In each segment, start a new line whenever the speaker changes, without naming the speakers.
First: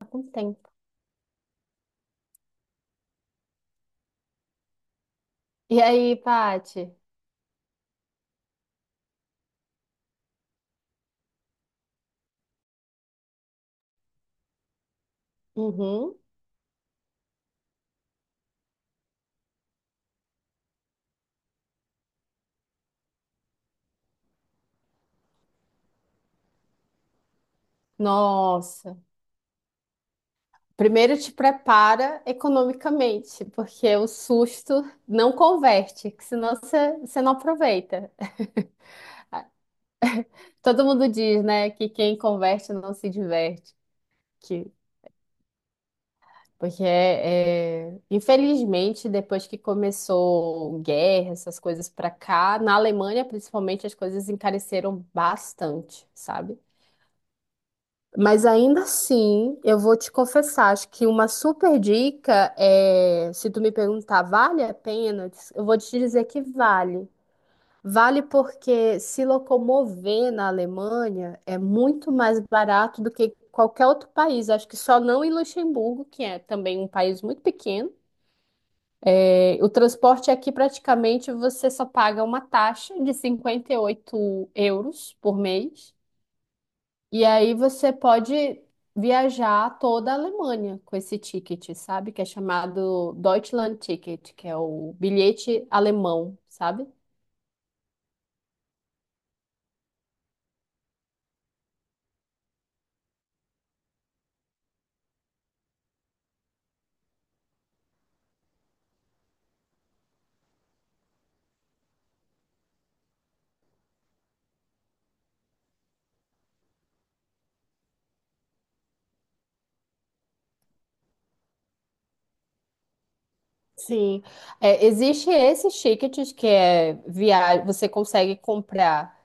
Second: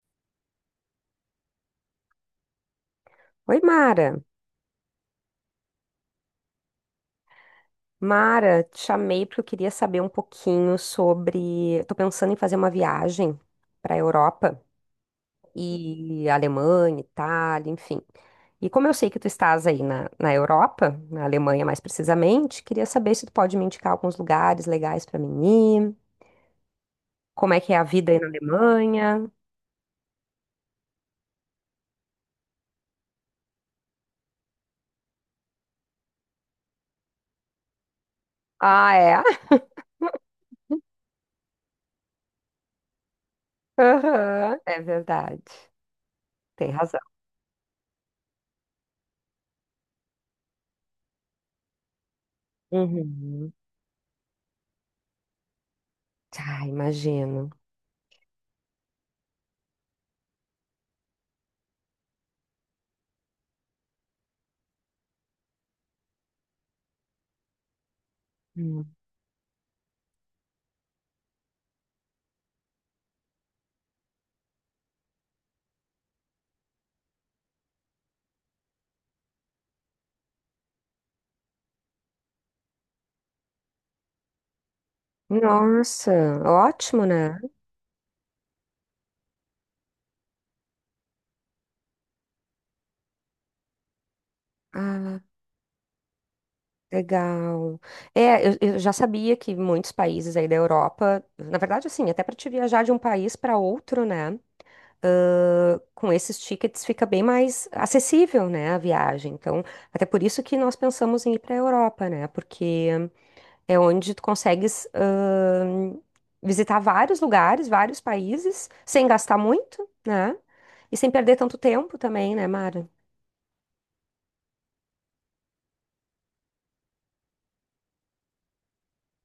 Tá com tempo.
Oi, Mara.
E aí, Paty?
Mara, te chamei porque eu queria saber um pouquinho sobre. Estou pensando em fazer uma viagem para a Europa
Uhum.
e Alemanha, Itália, enfim. E como eu sei que tu estás aí na Europa, na Alemanha mais precisamente, queria saber se tu pode me indicar alguns lugares legais para mim ir, como é que é a vida aí na
Nossa.
Alemanha.
Primeiro te prepara economicamente, porque o susto não converte, que senão você não aproveita.
Ah, é?
Todo mundo diz, né, que quem converte não se diverte.
Aham,
Que,
é verdade. Tem
porque,
razão.
é, é, Infelizmente, depois que começou guerra, essas coisas pra cá, na Alemanha,
Uhum.
principalmente, as coisas encareceram bastante, sabe?
Ah, imagino.
Mas ainda assim, eu vou te confessar, acho que uma super dica é, se tu me perguntar, vale a pena? Eu vou te dizer que vale. Vale
Hum.
porque se locomover na Alemanha é muito mais barato do que qualquer outro país. Acho que só não em Luxemburgo, que é também um país muito pequeno. É, o transporte aqui praticamente você só paga uma taxa de 58 euros por mês.
Nossa, ótimo,
E
né?
aí você pode viajar toda a Alemanha com esse ticket, sabe? Que é chamado Deutschland Ticket, que é o
Ah,
bilhete alemão, sabe?
legal. É, eu já sabia que muitos países aí da Europa, na verdade, assim, até para te viajar de um país para outro, né? Com esses tickets fica bem mais acessível, né, a viagem. Então, até por isso que nós pensamos em ir para a Europa, né? Porque é onde tu consegues visitar vários lugares, vários países, sem gastar muito, né? E sem perder tanto tempo também, né, Mara?
Sim. É, existe esse ticket que é via... você consegue comprar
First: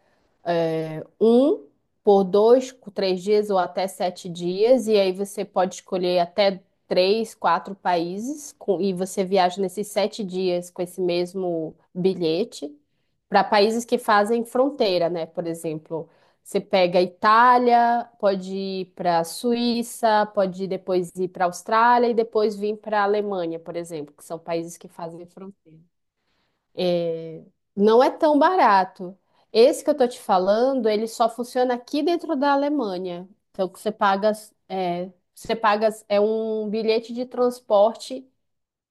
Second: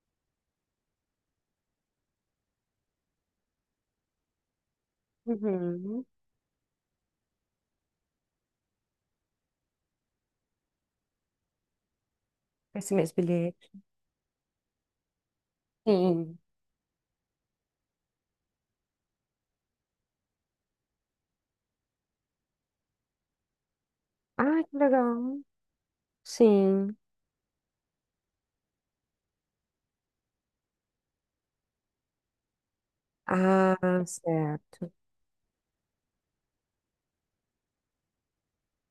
um por dois, três dias ou até sete dias, e aí você pode
Uhum.
escolher até três, quatro países, e você viaja nesses sete dias com esse mesmo bilhete
Esse mesmo
para
bilhete.
países que fazem fronteira, né? Por exemplo,
Sim.
você pega a Itália, pode ir para a Suíça, pode ir depois ir para a Austrália e depois vir para a Alemanha, por exemplo, que são
Ah,
países
que
que fazem
legal.
fronteira.
Sim.
É, não é tão barato. Esse que eu tô te falando, ele só funciona aqui dentro da Alemanha. Então, que
Ah, certo.
você paga é um bilhete de transporte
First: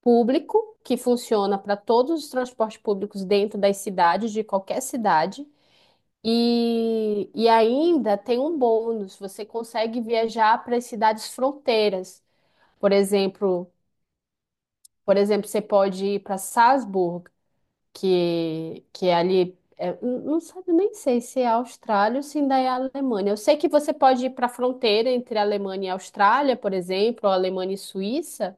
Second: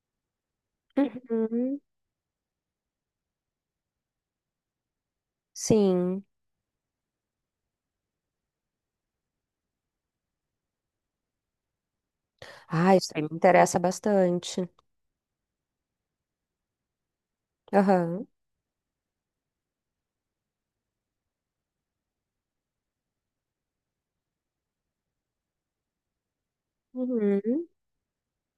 público que funciona para
Uhum.
todos os transportes públicos dentro das cidades, de qualquer cidade.
Sim.
E ainda tem um bônus, você consegue viajar para as cidades fronteiras. Por
Ah, isso aí me
exemplo,
interessa bastante.
por exemplo, você pode ir para Salzburg
Aham.
que é ali. É, não sabe, nem sei se é Austrália ou se ainda é Alemanha. Eu sei que você pode ir para a fronteira entre Alemanha e Austrália, por exemplo, ou
Uhum.
Alemanha e Suíça,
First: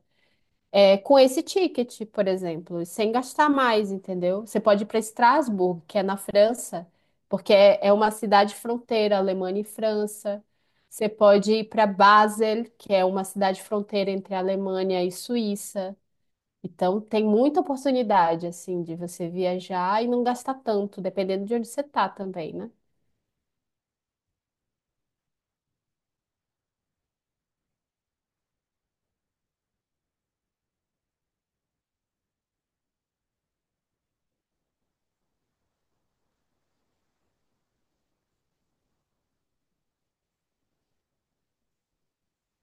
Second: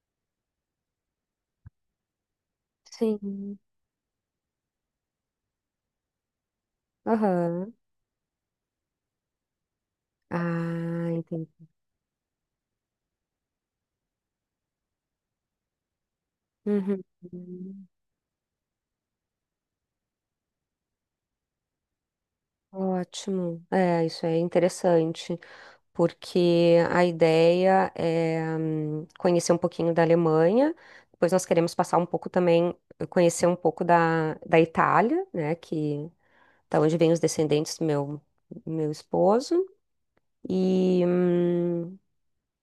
é, com esse ticket, por exemplo, sem gastar
Sim.
mais, entendeu? Você pode ir para Estrasburgo, que é na França, porque
Aham.
é, é uma cidade fronteira, Alemanha e França. Você
Ah,
pode ir
entendi.
para Basel, que é uma cidade fronteira entre Alemanha e Suíça. Então,
Uhum.
tem muita oportunidade, assim, de você viajar e não gastar tanto, dependendo de onde você tá também, né?
Ótimo. É, isso é interessante, porque a ideia é conhecer um pouquinho da Alemanha, depois nós queremos passar um pouco também, conhecer um pouco da Itália, né, que da onde vêm os descendentes do meu esposo. E, hum,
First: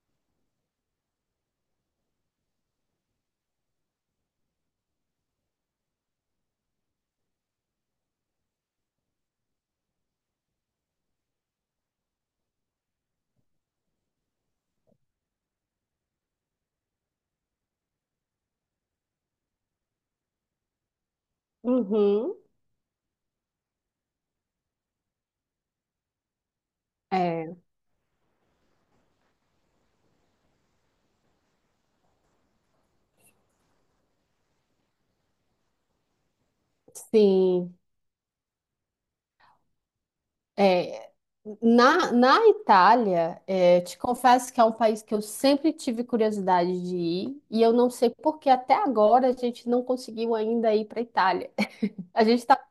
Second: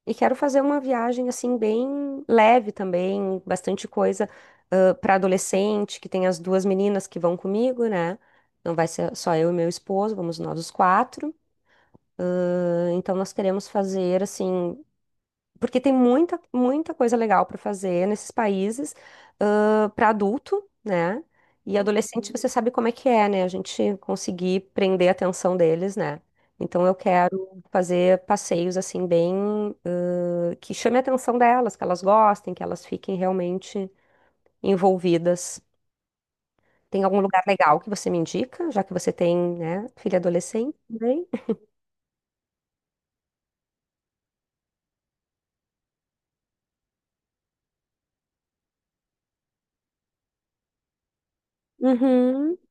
e quero fazer uma viagem assim bem leve também, bastante coisa para adolescente, que tem as duas meninas que vão comigo, né? Não vai ser só eu e meu esposo, vamos nós os quatro. Ah, então nós queremos fazer assim porque tem muita, muita coisa legal para fazer nesses países, para adulto, né? E adolescente, uhum,
Uhum.
você sabe como é que é, né? A gente conseguir prender a atenção deles, né? Então eu
É,
quero fazer passeios assim bem que chame a atenção delas, que elas gostem, que elas fiquem realmente envolvidas. Tem algum lugar
sim.
legal que você me indica, já que você tem, né, filha adolescente
É,
também?
na, na Itália, é, te confesso que é um país que eu sempre tive curiosidade de ir, e eu não sei por que até agora a gente não conseguiu ainda ir para Itália. A gente
Uhum,
tá,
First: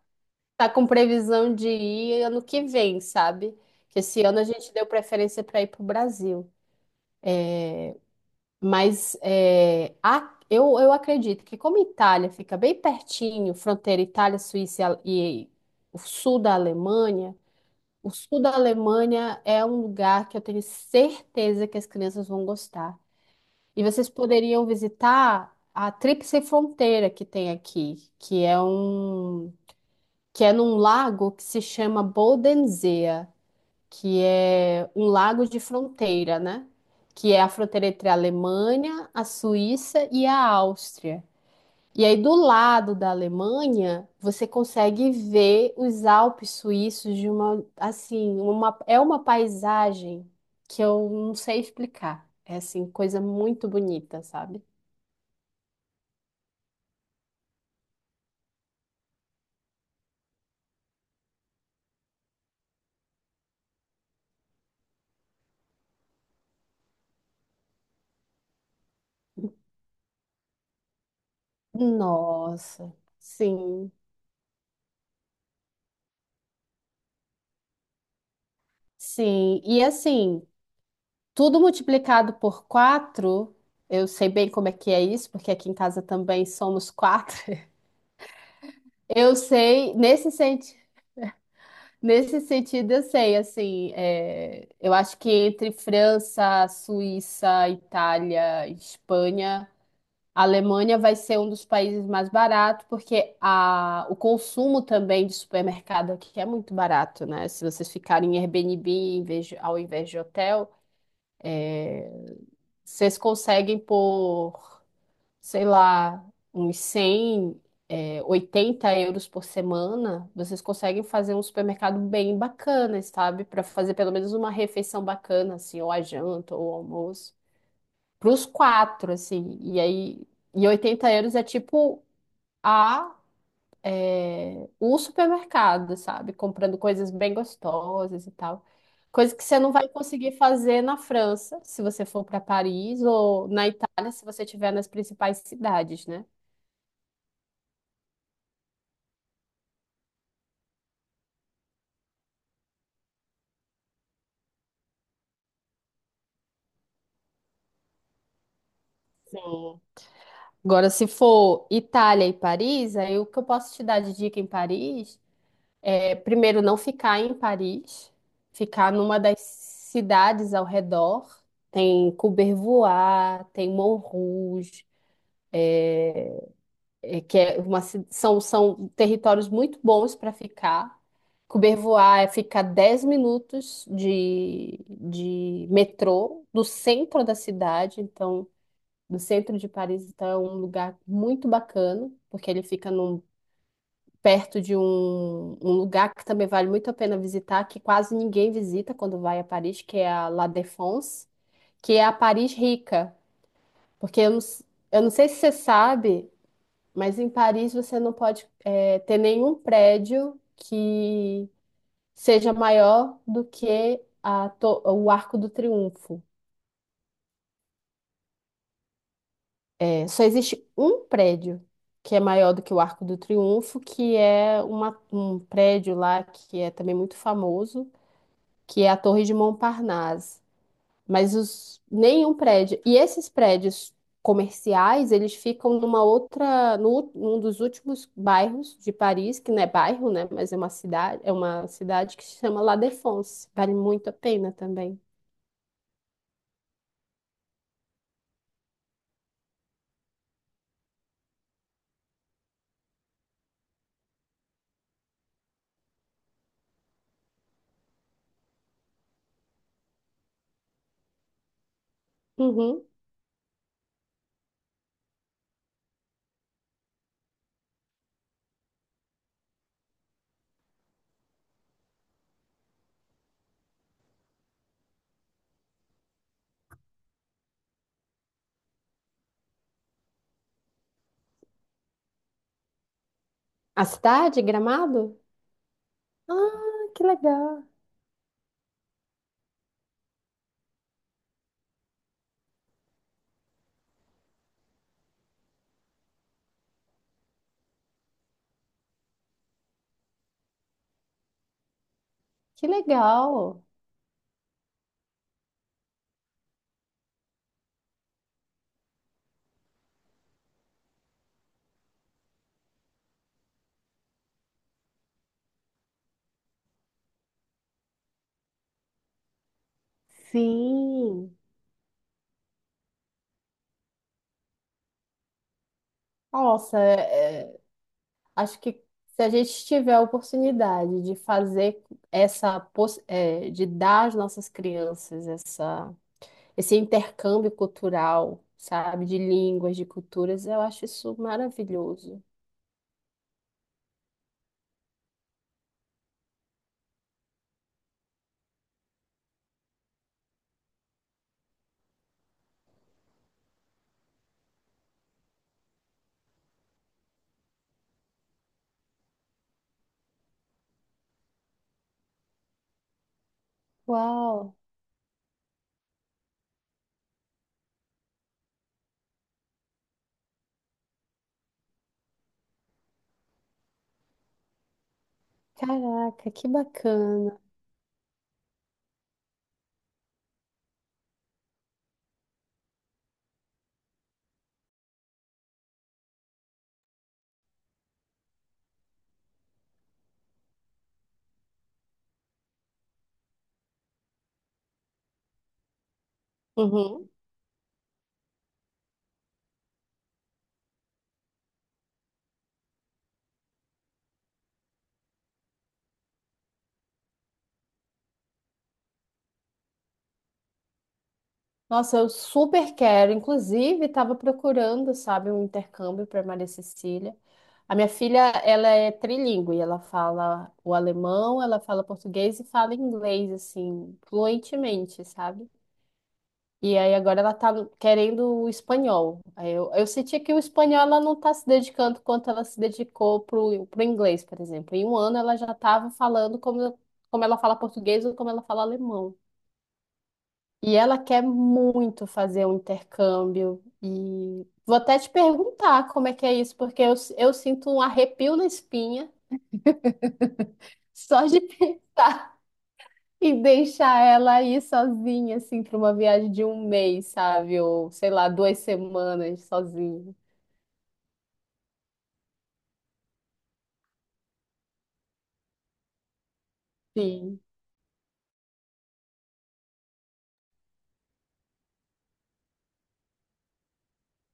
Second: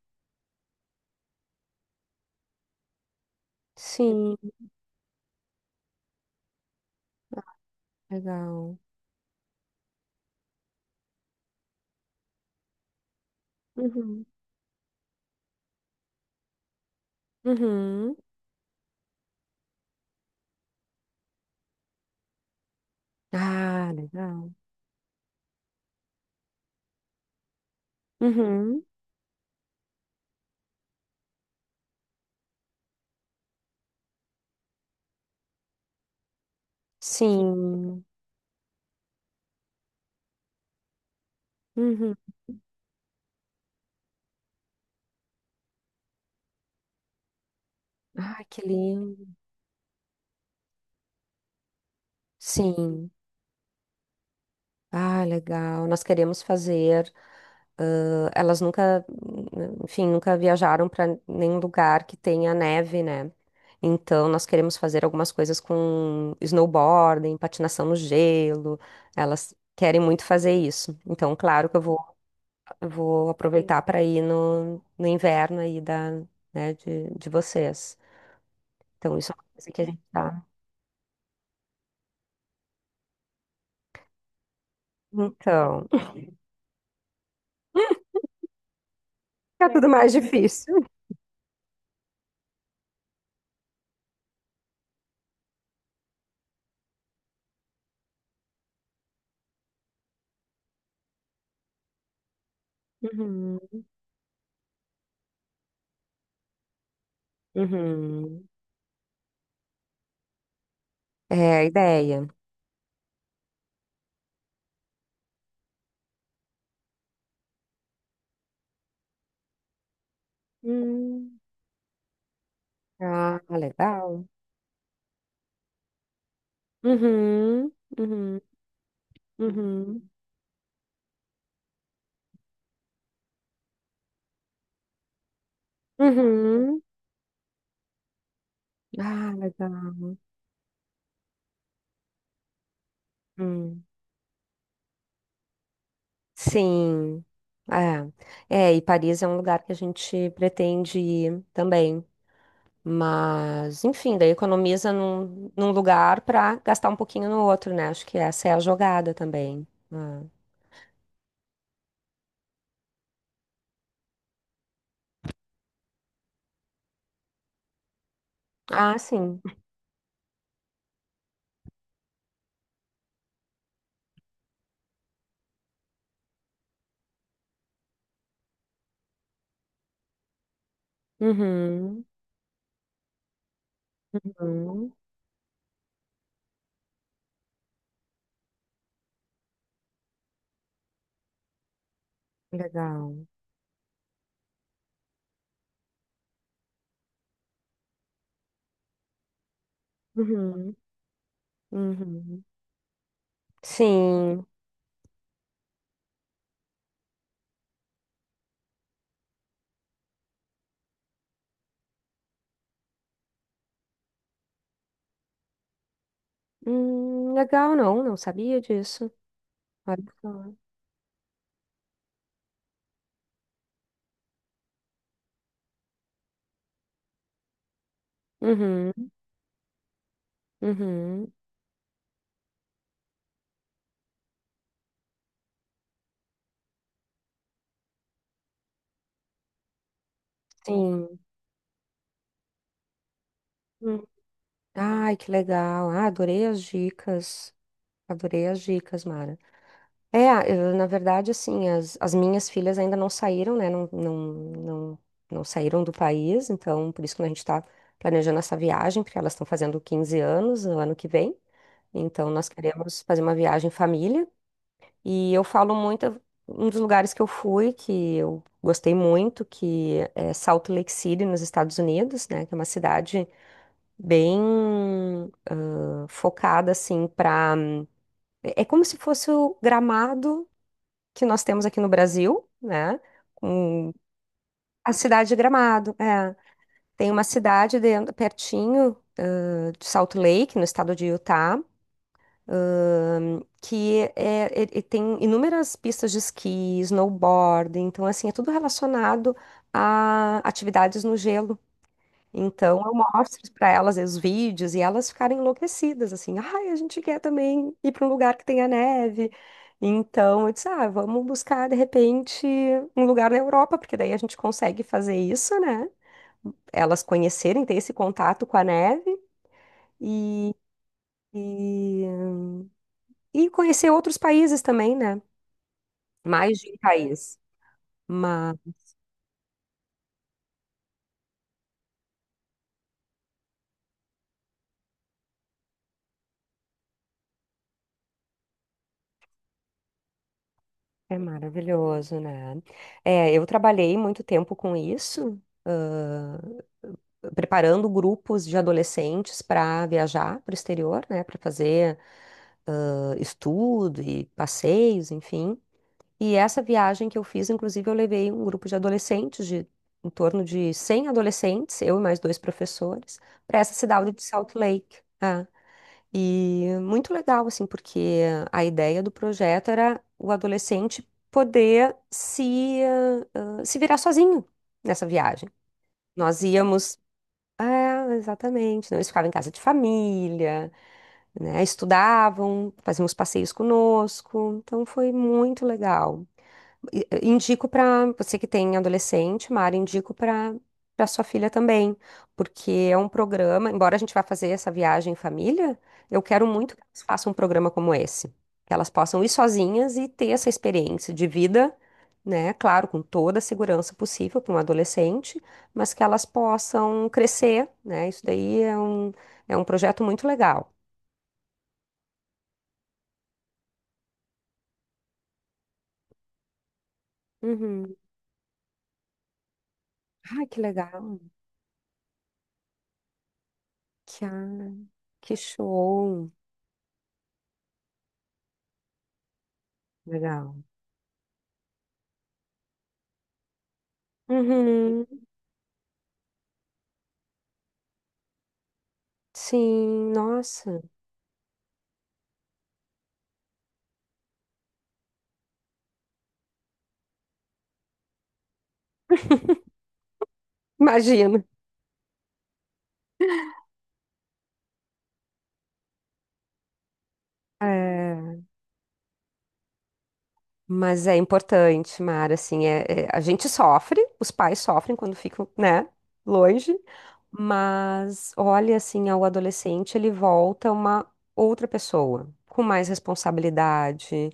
tá com previsão de ir ano que vem, sabe? Que esse
sim,
ano a gente deu preferência para ir para o Brasil.
legal.
Mas é, eu acredito que como Itália fica bem pertinho, fronteira
Uhum,
Itália, Suíça e, e o sul da Alemanha, o
uhum.
sul da Alemanha é um lugar que eu tenho certeza que as crianças vão gostar. E
Ah,
vocês
legal.
poderiam visitar a Tríplice Fronteira que tem aqui, que é
Uhum.
um que é num lago que se chama Bodensee, que é um lago de fronteira, né? Que é a fronteira
Sim.
entre a Alemanha, a Suíça e a Áustria. E
Uhum.
aí, do lado da Alemanha, você consegue ver os Alpes suíços de uma, assim,
Ah, que
uma, é uma
lindo.
paisagem que eu não sei explicar. É, assim,
Sim.
coisa muito bonita, sabe?
Ah, legal. Nós queremos fazer. Elas nunca, enfim, nunca viajaram para nenhum lugar que tenha neve, né? Então, nós queremos fazer algumas coisas com snowboarding, patinação no gelo. Elas querem muito fazer isso. Então, claro que eu vou, eu
Nossa,
vou aproveitar
sim,
para ir no inverno aí da, né, de vocês. Então, isso é uma
sim.
coisa que
E
a gente
assim,
tá.
tudo multiplicado por quatro, eu sei bem como é que é isso, porque aqui em
Então,
casa também somos quatro. Eu
fica tudo
sei,
mais difícil.
nesse sentido eu sei, assim, é, eu acho que entre França, Suíça, Itália, Espanha, a Alemanha vai ser um dos países mais baratos, porque
Uhum,
a, o consumo também de supermercado aqui é muito barato, né? Se vocês ficarem em
uhum.
Airbnb ao invés de hotel,
É a ideia.
vocês conseguem por sei lá, uns 100, é, 80 euros por semana, vocês conseguem fazer
Hum,
um supermercado bem bacana,
ah,
sabe? Para fazer pelo
legal.
menos uma refeição bacana, assim, ou a janta, ou o almoço.
Uhum,
Para
uhum,
os quatro, assim. E
uhum,
aí, e 80 euros é tipo a, é, o supermercado, sabe? Comprando
uhum.
coisas bem gostosas e tal.
Ah,
Coisa que você não vai
legal.
conseguir fazer na França, se você for para Paris, ou na
Hum.
Itália, se você estiver nas principais cidades, né?
Sim. É. É, e Paris é um lugar que a gente pretende ir também. Mas, enfim, daí economiza num lugar para gastar um pouquinho no outro, né? Acho que essa é a jogada também. Ah,
Agora, se for Itália e Paris, aí o que eu posso te dar de dica em Paris é, primeiro, não ficar em Paris, ficar
Ah,
numa das
sim.
cidades ao redor. Tem Courbevoie, tem Montrouge, é, que é uma, são, são territórios muito bons para ficar.
Uhum,
Courbevoie é ficar 10 minutos
uhum,
de metrô do centro da cidade, então do centro de Paris, então é um lugar muito bacana, porque ele fica num
legal.
perto de um, um lugar que também vale muito a pena visitar, que quase ninguém visita quando vai a Paris, que é a La
Uhum,
Défense, que é a
uhum.
Paris rica. Porque eu não,
Sim.
eu não sei se você sabe, mas em Paris você não pode, ter nenhum prédio que seja maior do que a o Arco do Triunfo.
Legal, não sabia disso. Olha
É, só
só.
existe um prédio que é maior do que o Arco do Triunfo, que é um prédio lá que é também muito famoso, que é
Uhum,
a Torre de Montparnasse.
uhum,
Mas os, nenhum prédio. E esses prédios comerciais, eles ficam numa outra, no, num dos últimos bairros de Paris, que não é bairro, né? Mas
sim.
é uma cidade que se chama La Défense. Vale
Hum.
muito a pena também.
Ai, que legal. Ah, adorei as dicas. Adorei as dicas, Mara. É, eu, na verdade, assim, as minhas filhas ainda não saíram, né? Não, não, não, não saíram do país, então por isso que a gente está planejando essa viagem, porque elas estão fazendo 15 anos no ano que vem. Então, nós
Uhum.
queremos fazer uma viagem família. E eu falo muito, um dos lugares que eu fui, que eu gostei muito, que é Salt Lake City, nos Estados Unidos, né? Que é uma cidade bem focada, assim, para... É como se fosse o Gramado que nós temos aqui no Brasil, né?
A
Com
cidade,
a
Gramado?
cidade de Gramado, é.
Ah, que
Tem uma
legal.
cidade dentro, pertinho, de Salt Lake, no estado de Utah, que tem inúmeras pistas de esqui, snowboard, então assim, é tudo relacionado a atividades no gelo.
Que
Então eu mostro
legal.
para elas os vídeos e elas ficarem enlouquecidas, assim, ai, a gente quer também ir para um lugar que tenha neve. Então eu disse, ah, vamos buscar de repente um lugar na Europa, porque daí a gente consegue fazer isso, né? Elas conhecerem, ter esse contato com a neve e,
Sim.
e conhecer outros países também, né? Mais de um
Nossa,
país. Mas
acho que se a gente tiver a oportunidade de fazer essa, de dar às nossas crianças essa, esse intercâmbio cultural, sabe, de línguas, de culturas, eu acho isso
é maravilhoso,
maravilhoso.
né? É, eu trabalhei muito tempo com isso, ãh, preparando grupos de adolescentes para viajar para o exterior, né? Para fazer, estudo e passeios, enfim. E essa viagem que eu fiz, inclusive, eu levei um grupo de adolescentes, de em torno de 100 adolescentes, eu e mais dois professores, para essa cidade de Salt
Uau,
Lake. Ah, e muito legal, assim, porque a ideia do projeto era o adolescente poder se, ah, ah, se virar sozinho nessa viagem.
caraca,
Nós
que
íamos.
bacana.
É, exatamente. Não, eles ficavam em casa de família, né? Estudavam, faziam os passeios conosco. Então foi muito legal. Indico para você que tem adolescente, Mara, indico para sua filha também, porque é um programa, embora a gente vá fazer essa viagem em família, eu quero muito que elas
Uhum.
façam um programa como esse, que elas possam ir sozinhas e ter essa experiência de vida, né? Claro, com toda a segurança possível para um adolescente, mas que elas possam crescer, né? Isso daí é um, projeto muito legal.
Nossa, eu super quero. Inclusive, estava procurando, sabe, um intercâmbio para Maria Cecília. A minha
Uhum.
filha, ela é trilingue, ela
Ai,
fala
que
o
legal.
alemão, ela fala português e fala inglês, assim,
Que, ah,
fluentemente,
que
sabe?
show.
E aí agora ela tá querendo o espanhol. Aí eu senti que o
Legal.
espanhol ela não tá se dedicando quanto ela se dedicou pro inglês, por exemplo. Em um
Uhum.
ano ela já estava falando como, como ela fala português ou como ela fala alemão.
Sim,
E
nossa,
ela quer muito fazer um intercâmbio. E vou até te perguntar como é que é isso, porque eu sinto um arrepio na espinha só de
imagino.
pensar em deixar ela aí sozinha, assim, para uma viagem de 1 mês, sabe? Ou sei lá,
É,
2 semanas sozinha.
mas é importante, Mara, assim, a gente sofre, os pais sofrem quando ficam, né, longe,
Sim,
mas olha, assim, ao adolescente ele volta uma outra pessoa, com mais responsabilidade.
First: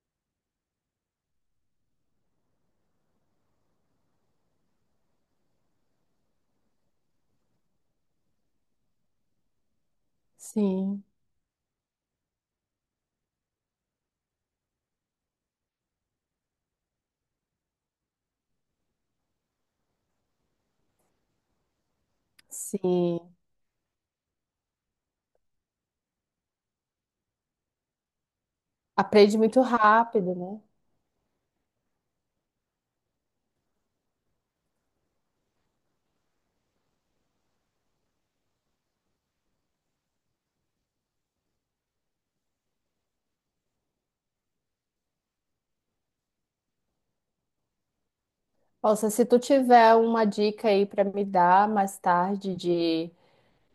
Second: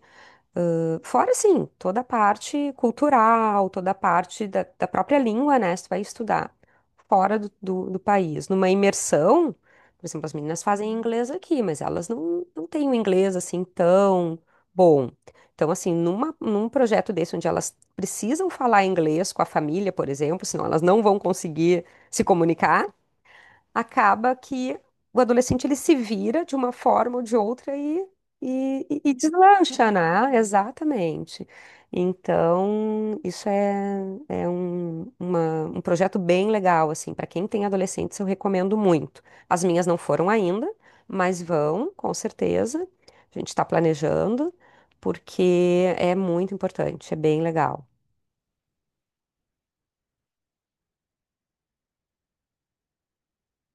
Ah, fora, assim, toda a parte cultural, toda a parte da própria língua, né? Se tu vai estudar fora do país, numa imersão, por exemplo, as meninas fazem
sim,
inglês aqui, mas elas não têm o inglês, assim, tão bom. Então, assim, numa, num projeto desse, onde elas precisam falar inglês com a família, por exemplo, senão elas não vão conseguir se comunicar,
sim.
acaba que o adolescente ele se vira de uma forma ou de outra e
Aprende muito
deslancha, né?
rápido, né?
Exatamente. Então, isso é, é um, uma- um projeto bem legal, assim, para quem tem adolescentes, eu recomendo muito. As minhas não foram ainda, mas vão, com certeza. A gente está planejando, porque é muito importante, é bem legal.
Nossa, se tu tiver uma dica aí para me dar mais tarde de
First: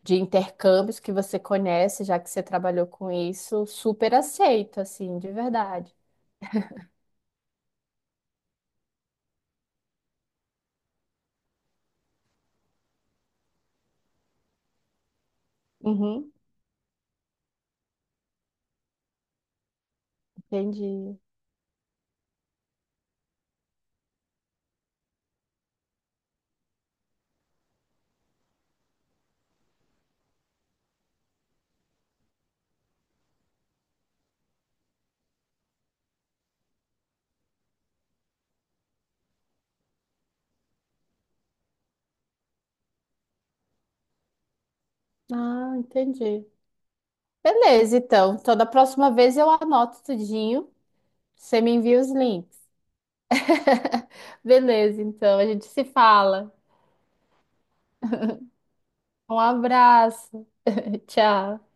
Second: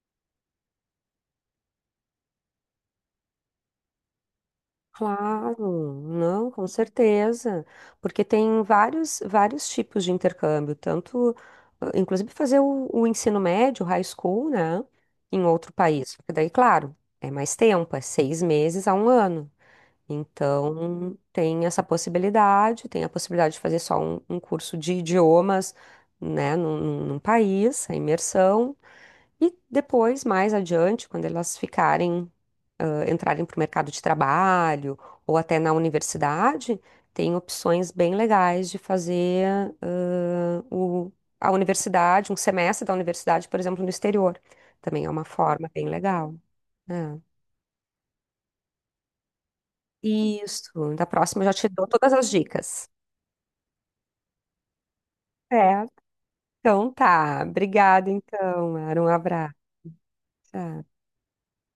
de intercâmbios que você conhece, já que você trabalhou com isso, super aceito, assim, de verdade.
Claro, não, com certeza, porque tem vários, vários tipos de intercâmbio, tanto, inclusive fazer o ensino médio, high school, né, em outro país, porque
Uhum,
daí, claro, é mais tempo, é 6 meses a um ano, então
entendi.
tem essa possibilidade, tem a possibilidade de fazer só um curso de idiomas, né, num país, a imersão, e depois, mais adiante, quando elas ficarem, entrarem para o mercado de trabalho ou até na universidade, tem opções bem legais de fazer ah, o- a universidade, um semestre da universidade, por exemplo, no exterior. Também é uma forma
Ah,
bem legal,
entendi.
né?
Beleza, então. Então, da próxima vez eu anoto tudinho.
Isso, da próxima eu já
Você
te
me
dou
envia os
todas as
links.
dicas.
Beleza, então. A gente
É,
se fala.
então tá. Obrigada, então. Era um
Um
abraço.
abraço.
Tchau.
Tchau.